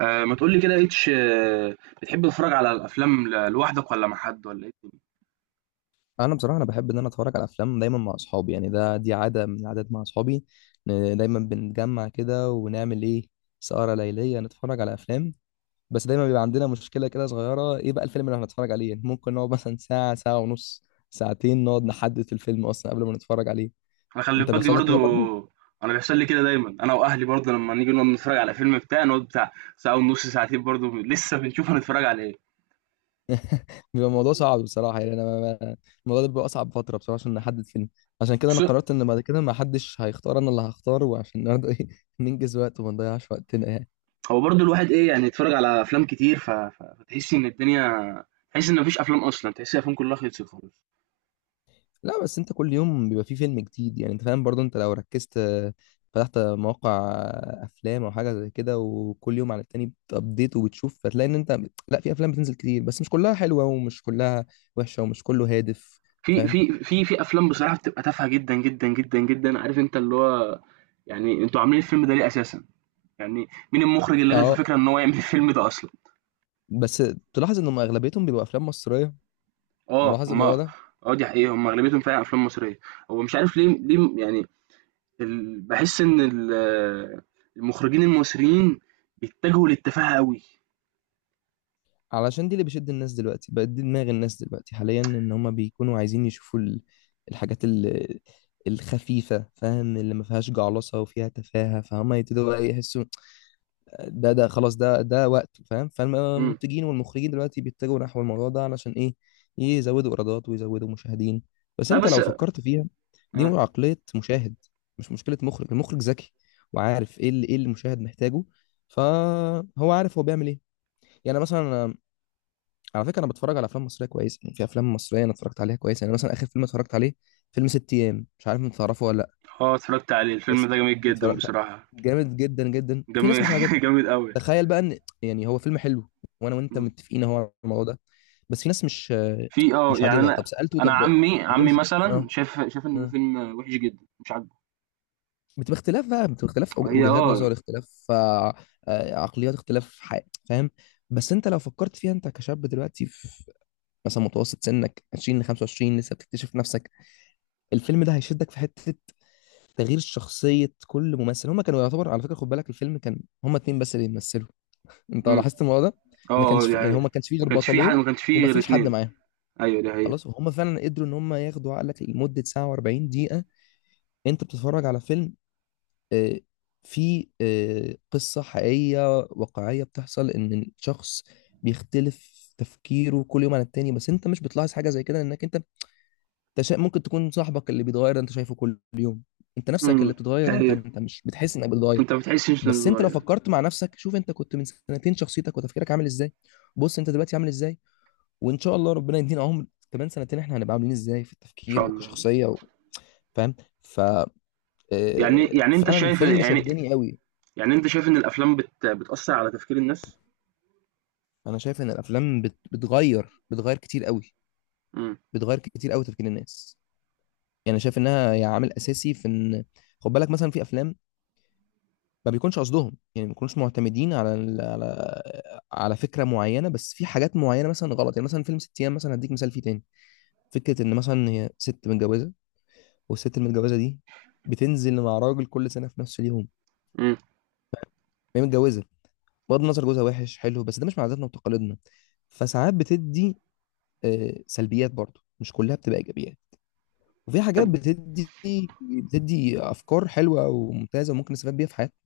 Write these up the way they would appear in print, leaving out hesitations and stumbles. ما تقول لي كده اتش، بتحب تتفرج على الافلام لوحدك ولا مع حد ولا ايه؟ انا بحب ان انا اتفرج على افلام دايما مع اصحابي، يعني دي عاده من العادات مع اصحابي، إن دايما بنتجمع كده ونعمل ايه، سهره ليليه نتفرج على افلام. بس دايما بيبقى عندنا مشكله كده صغيره، ايه بقى الفيلم اللي هنتفرج عليه. يعني ممكن نقعد مثلا ساعه ونص ساعتين نقعد نحدد في الفيلم اصلا قبل ما نتفرج عليه. انا خلي انت بالك دي بيحصل لك برضو. كده برضو. انا بيحصل لي كده دايما، انا واهلي برضو لما نيجي نقعد نتفرج على فيلم بتاع، نقعد بتاع ساعه ونص ساعتين برضو لسه بنشوف هنتفرج على ايه. بيبقى الموضوع آه. صعب بصراحه، يعني انا ما- ما- الموضوع ده بيبقى اصعب فتره بصراحه عشان نحدد فيلم. عشان كده انا وخصوصا- قررت ان بعد كده ما حدش هيختار، انا اللي هختاره، وعشان برضه ايه ننجز وقت وما نضيعش وقتنا يعني. هو برضو الواحد، ايه يعني، يتفرج على افلام كتير، فتحس ان الدنيا، تحس ان مفيش افلام اصلا، تحس الافلام كلها خلصت خالص. لا، بس انت كل يوم بيبقى فيه فيلم جديد يعني، انت فاهم برضو، انت لو ركزت، فتحت مواقع افلام او حاجه زي كده وكل يوم على التاني بتابديت وبتشوف، هتلاقي ان انت، لا في افلام بتنزل كتير بس مش كلها حلوه ومش كلها وحشه ومش كله هادف. في فاهم. في في في افلام بصراحه بتبقى تافهه جدا جدا جدا جدا، عارف، انت اللي هو، يعني انتوا عاملين الفيلم ده ليه اساسا؟ يعني مين المخرج اللي جات له اه، فكرة إن هو يعمل الفيلم ده أصلًا؟ بس تلاحظ ان هم اغلبيتهم بيبقوا افلام مصريه، آه، ملاحظ هم، الموضوع ده. دي حقيقة، هم أغلبيتهم فعلًا أفلام مصرية. هو مش عارف ليه، ليه يعني. باحس إن المخرجين المصريين بيتجهوا للتفاهة أوي. علشان دي اللي بيشد الناس دلوقتي، بقت دي دماغ الناس دلوقتي حاليا، ان هما بيكونوا عايزين يشوفوا الحاجات الخفيفة، فاهم، اللي ما فيهاش جعلصة وفيها تفاهة، فهم يبتدوا بقى يحسوا ده خلاص ده وقته، فاهم. إمم. فالمنتجين والمخرجين دلوقتي بيتجهوا نحو الموضوع ده، علشان ايه؟ يزودوا ايرادات ويزودوا مشاهدين. بس لأ، انت بس. لو فكرت فيها، دي آه. عقلية مشاهد، مش مشكلة مخرج. المخرج ذكي وعارف ايه اللي المشاهد محتاجه، فهو عارف هو بيعمل ايه. يعني مثلا، على فكره انا بتفرج على افلام مصريه كويسه، يعني في افلام مصريه انا اتفرجت عليها كويس. يعني مثلا اخر فيلم اتفرجت عليه فيلم ست ايام، مش عارف انت تعرفه ولا لا. آه، اتفرجت عليه، الفيلم بس ده جميل جدًا اتفرجت، بصراحة. جامد جدا جدا. في جمي ناس مش عاجبها. جامد أوي. تخيل بقى ان يعني هو فيلم حلو، وانا وانت إمم. متفقين اهو على الموضوع ده، بس في ناس مش في، مش يعني عاجبها. أنا طب سالته أنا طب عمي ليه عمي مش، مثلًا اه، شاف إن ده آه. فيلم وحش جدًا، مش عاجبه. بتبقى اختلاف بقى، بتبقى اختلاف هي، وجهات نظر، اختلاف عقليات، اختلاف فاهم. بس انت لو فكرت فيها، انت كشاب دلوقتي في مثلا متوسط سنك 20 ل 25، لسه بتكتشف نفسك، الفيلم ده هيشدك في حته تغيير شخصيه كل ممثل. هما كانوا يعتبر، على فكره خد بالك، الفيلم كان هما اتنين بس اللي بيمثلوا، انت إمم. لاحظت الموضوع ده. ما آه، آه، كانش دي فيه، يعني هما حقيقة. ما كانش فيه ما غير كانش في حد، بطلين ما كانش في وما غير فيش حد 2. معاهم، أيوه، دي حقيقة. خلاص. وهم فعلا قدروا ان هم ياخدوا عقلك لمده ساعه و40 دقيقه. انت بتتفرج على فيلم، آه، في قصه حقيقيه واقعيه بتحصل، ان الشخص بيختلف تفكيره كل يوم عن التاني، بس انت مش بتلاحظ حاجه زي كده لانك انت، ممكن تكون صاحبك اللي بيتغير انت شايفه كل يوم، انت نفسك اللي امم بتتغير، انت طيب، انت مش بتحس انك بتتغير. انت ما بتحسش انه بس انت بيتغير، لو ان فكرت مع نفسك، شوف انت كنت من سنتين شخصيتك وتفكيرك عامل ازاي، بص انت دلوقتي عامل ازاي، وان شاء الله ربنا يدينا عمر كمان سنتين احنا هنبقى عاملين ازاي في التفكير شاء الله. وكشخصية و... فاهم. ف يعني يعني انت فعلا شايف، الفيلم يعني شدني قوي. يعني انت شايف ان الافلام بتأثر على تفكير الناس؟ انا شايف ان الافلام بت... بتغير بتغير كتير قوي، امم. بتغير كتير قوي تفكير الناس. يعني شايف انها يعني عامل اساسي في ان، خد بالك مثلا، في افلام ما بيكونش قصدهم، يعني ما بيكونوش معتمدين على على على فكره معينه، بس في حاجات معينه مثلا غلط، يعني مثلا فيلم ست ايام مثلا هديك مثال فيه تاني، فكره ان مثلا هي ست متجوزه والست المتجوزه دي بتنزل مع راجل كل سنه في نفس اليوم، امم. هي متجوزه، بغض النظر جوزها وحش حلو، بس ده مش من عاداتنا وتقاليدنا. فساعات بتدي سلبيات برضه، مش كلها بتبقى ايجابيات. وفي حاجات طب. بتدي افكار حلوه وممتازه وممكن نستفاد بيها في حياتنا،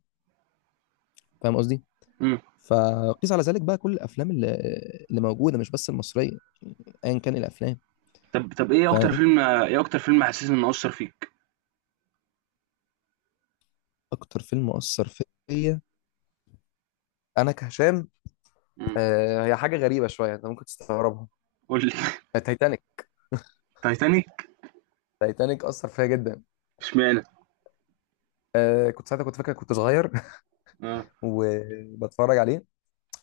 فاهم قصدي؟ امم. فقيس على ذلك بقى كل الافلام اللي موجوده، مش بس المصريه، ايا كان الافلام. طب. طب. فاهم. ايه اكتر فيلم حسيت انه اثر فيك؟ اكتر فيلم اثر فيا انا كهشام، امم آه، هي حاجه غريبه شويه انت ممكن تستغربها، قول لي تايتانيك. تايتانيك. تايتانيك اثر فيا جدا. اشمعنى؟ آه كنت ساعتها، كنت فاكر كنت صغير اه. وبتفرج عليه،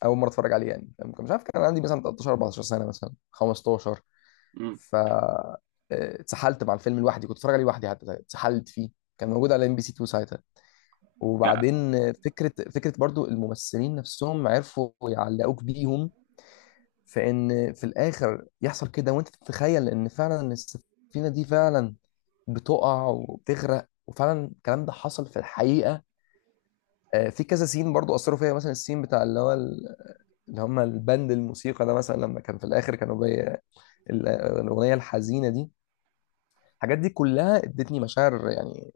اول مره اتفرج عليه يعني، فاهم؟ مش عارف كان عندي مثلا 13 14 سنه، مثلا 15. امم ف اتسحلت مع الفيلم لوحدي، كنت اتفرج عليه لوحدي حتى اتسحلت فيه، كان موجود على ام بي سي 2 ساعتها. يعني وبعدين فكرة برضو الممثلين نفسهم عرفوا يعلقوك بيهم، في ان في الاخر يحصل كده، وانت تتخيل ان فعلا إن السفينة دي فعلا بتقع وبتغرق، وفعلا الكلام ده حصل في الحقيقة. آه، في كذا سين برضو اثروا فيا، مثلا السين بتاع اللي هو اللي هم البند الموسيقى ده، مثلا لما كان في الاخر كانوا ال- الاغنية الحزينة دي، الحاجات دي كلها ادتني مشاعر يعني،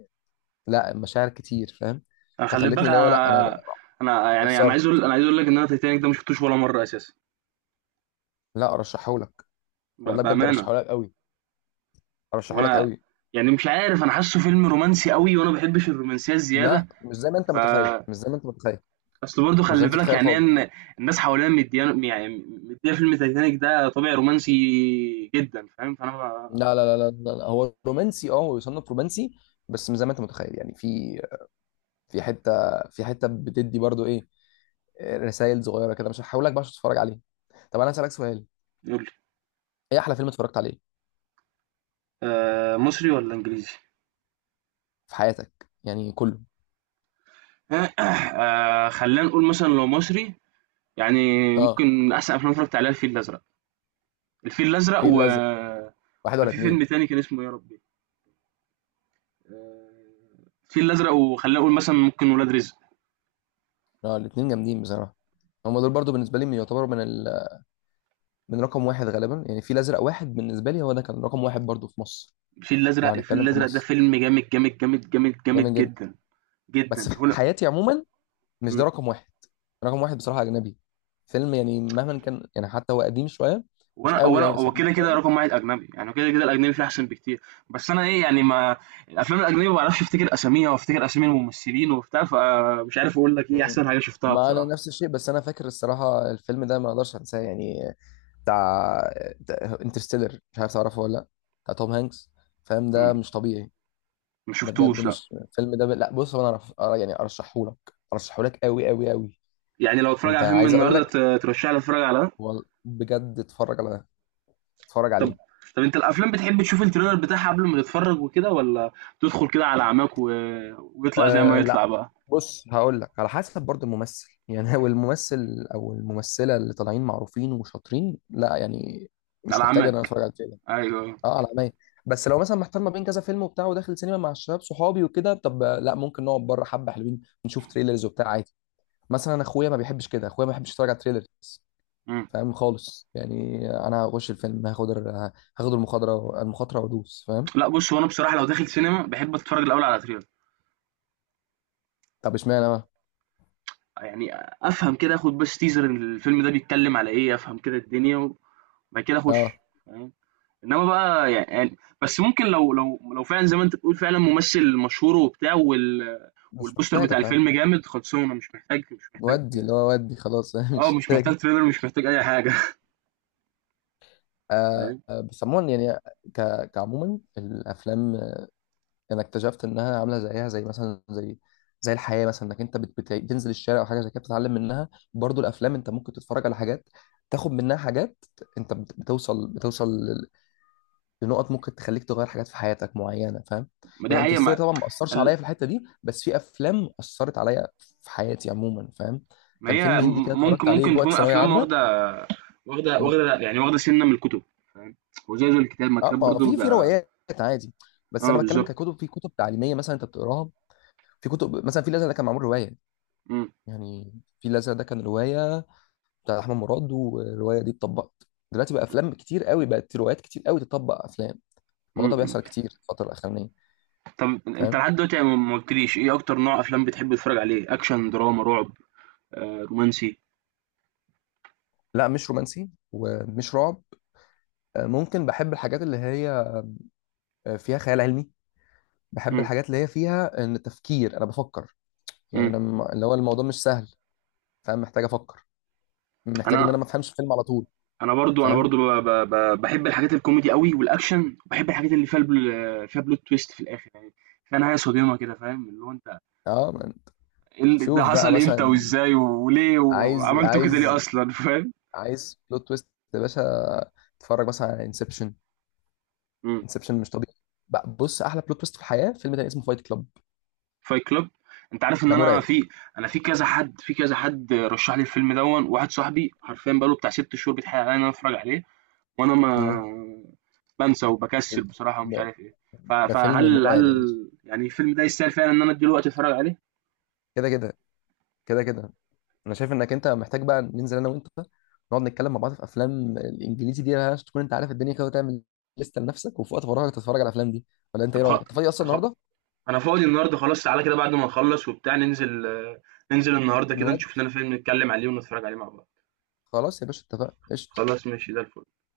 لا مشاعر كتير فاهم. أنا خلي فخلتني بالك. اللي هو، لا انا انا انا يعني انا اتأثرت. عايز اقول انا عايز اقول لك ان انا تايتانيك ده ما شفتوش ولا مره اساسا. لا ارشحهولك، والله بجد بامانه. ارشحه لك قوي، ارشحه لك وانا، قوي. يعني مش عارف، انا حاسه فيلم رومانسي قوي وانا ما بحبش الرومانسيه الزياده. لا مش زي ما انت متخيل، مش زي ما انت متخيل اصل برضه مش زي ما خلي انت بالك متخيل يعني خالص. إن الناس حواليا مديان يعني، مديه فيلم تايتانيك ده طابع رومانسي جدا، فاهم، فانا ما-. لا. هو رومانسي، اه هو يصنف رومانسي، بس مش زي ما انت متخيل يعني، في في حته، في حته بتدي برضو ايه رسائل صغيره كده، مش هحاول لك بقى عشان تتفرج عليه. طب انا هسالك سؤال، يقول لي. ايه احلى فيلم اتفرجت عليه مصري ولا انجليزي؟ في حياتك يعني كله. خلينا نقول مثلا لو مصري. يعني اه، ممكن احسن افلام اتفرجت عليها الفيل الازرق، الفيل الازرق. في الازرق واحد وكان ولا في اتنين؟ فيلم تاني كان اسمه يا ربي، آه، الفيل الازرق وخلينا نقول مثلا ممكن ولاد رزق. اه الاتنين جامدين بصراحه. هم دول برضو بالنسبه لي يعتبروا من رقم واحد غالبا، يعني في الازرق واحد بالنسبه لي هو ده كان رقم واحد برضو في مصر، لو الفيل هنتكلم في الازرق ده مصر. فيلم جامد جامد جامد جامد جامد جامد جدا. جدا بس جدا. في حياتي عموما مش ده هنا، رقم واحد. رقم واحد بصراحة أجنبي فيلم، يعني مهما كان، يعني حتى هو قديم شوية، مش قوي يعني بس هو قديم كده كده شوية. رقم واحد اجنبي، يعني كده كده الاجنبي فيه احسن بكتير. بس انا ايه يعني، ما الافلام الاجنبي ما بعرفش افتكر اساميها وافتكر اسامي الممثلين وبتاع، فمش عارف اقول لك ايه مم. احسن حاجه شفتها ما أنا بصراحه. نفس الشيء، بس أنا فاكر الصراحة الفيلم ده ما أقدرش أنساه يعني، بتاع انترستيلر، مش عارف تعرفه ولا لأ، بتاع توم هانكس. فاهم، مم. ده مش طبيعي. ما ده بجد شفتوش، لا. مش الفيلم ده لا بص، هو أنا يعني أرشحه لك، أرشحه لك قوي قوي قوي. يعني لو اتفرج أنت على فيلم عايز أقول النهارده، لك، ترشح لي اتفرج على ده؟ هو بجد اتفرج على ده، اتفرج طب عليه. طب انت الافلام بتحب تشوف التريلر بتاعها قبل ما تتفرج وكده، ولا تدخل كده على عماك، ويطلع زي ما أه لا، يطلع بقى. بص هقول لك على حسب برضو الممثل يعني هو الممثل او الممثله اللي طالعين معروفين وشاطرين، لا يعني مش على محتاج ان انا عماك. اتفرج على كده. ايوه. اه على عينيا. بس لو مثلا محتار ما بين كذا فيلم وبتاع، وداخل سينما مع الشباب صحابي وكده، طب لا ممكن نقعد بره حبه حلوين نشوف تريلرز وبتاع عادي. مثلا أنا اخويا ما بيحبش كده، اخويا ما بيحبش يتفرج على تريلر، مم. فاهم خالص. يعني انا هخش الفيلم، هاخد المخاطره وادوس فاهم. لا، بص، هو انا بصراحه لو داخل سينما بحب اتفرج الاول على تريلر. طب اشمعنى بقى؟ يعني افهم كده، اخد بس تيزر ان الفيلم ده بيتكلم على ايه، افهم كده الدنيا، وبعد كده اخش. اه فاهم. انما بقى، بس ممكن لو فعلا زي ما انت بتقول، فعلا ممثل مشهور وبتاع، مش والبوستر محتاجه بتاع فاهم. الفيلم جامد، خلصونا، مش محتاج، مش محتاج. ودي اللي هو ودي خلاص اه، مش مش محتاج. محتاج تريلر، مش محتاج اي حاجه. آه فاهم. بس عموما يعني، كعموما الافلام، آه، انا اكتشفت انها عامله زيها زي مثلا، زي زي الحياه مثلا، انك انت بتنزل الشارع او حاجه زي كده بتتعلم منها، برضو الافلام انت ممكن تتفرج على حاجات، تاخد منها حاجات. انت بتوصل لنقط ممكن تخليك تغير حاجات في حياتك معينه، فاهم. ما دي يعني حقيقه، انترستيلر ما، طبعا ما اثرش ال- عليا في الحته دي، بس في افلام اثرت عليا في حياتي عموما، فاهم. ما كان فيلم هي، هندي كده اتفرجت عليه ممكن في تكون وقت ثانويه افلام عامه. واخده، إمم. واخده سنه من الكتب، فاهم. وزي الكتاب، ما اه، الكتاب ما هو برضه في في بيبقى. روايات عادي، بس اه، انا بتكلم بالظبط. ككتب، في كتب تعليميه مثلا انت بتقراها. في كتب، مثلا في الازرق ده كان معمول روايه، مم. يعني في الازرق ده كان روايه بتاع احمد مراد، والروايه دي اتطبقت. دلوقتي بقى افلام كتير قوي بقت، روايات كتير قوي تطبق افلام، الموضوع ده مم. بيحصل كتير في الفتره الاخرانيه. طب، انت فاهم. لحد دلوقتي ما قلتليش ايه اكتر نوع افلام بتحب تتفرج عليه؟ اكشن، دراما، رعب، آه، رومانسي؟ لا مش رومانسي ومش رعب، آه، ممكن بحب الحاجات اللي هي فيها خيال علمي. بحب مم. الحاجات اللي هي فيها ان تفكير، انا بفكر يعني، مم. اللي هو الموضوع مش سهل فاهم، محتاج افكر، محتاج ان انا انا ما افهمش فيلم على طول، انا برضو، انا فاهم. برضو بحب الحاجات الكوميدي قوي والاكشن، وبحب الحاجات اللي فيها فيها بلوت تويست في الاخر يعني، فيها نهايه صادمه كده، فاهم، اللي هو انت، اه من. ده شوف بقى حصل امتى مثلا، وازاي وليه عايز وعملته كده ليه عايز اصلا فاهم. عايز بلوت تويست يا باشا، اتفرج مثلا على انسبشن. مم. انسبشن مش طبيعي. بقى بص، احلى بلوت تويست في الحياه فيلم تاني اسمه فايت كلاب. فايت كلوب. انت عارف ان ده انا مرعب. في، كذا حد، رشح لي الفيلم دون، واحد صاحبي حرفيا بقاله بتاع 6 شهور بيتحايل عليا ان انا اتفرج عليه. وانا ما مم. بانسى وبكسل بصراحة، ومش ده, عارف إيه. ف ده فيلم فهل هل مرعب يا باشا. يعني الفيلم ده يستاهل فعلًا إن أنا أدّي له وقت أتفرّج عليه؟ كده كده كده كده انا شايف انك انت محتاج بقى ننزل انا وانت، نقعد نتكلم مع بعض في افلام الانجليزي دي عشان تكون انت عارف الدنيا كده، وتعمل لسته لنفسك وفي وقت فراغك تتفرج على الافلام دي. ولا انت طب. ايه رايك، خ انت فاضي اصلا خ النهارده؟ أنا فاضي النهارده خلاص، تعالَ كده بعد ما نخلّص وبتاع، ننزل النهارده كده، نواد، نشوف لنا فيلم نتكلّم عليه ونتفرّج عليه مع بعض. خلاص يا باشا اتفقنا، قشطه. خلاص، ماشي زي الفل.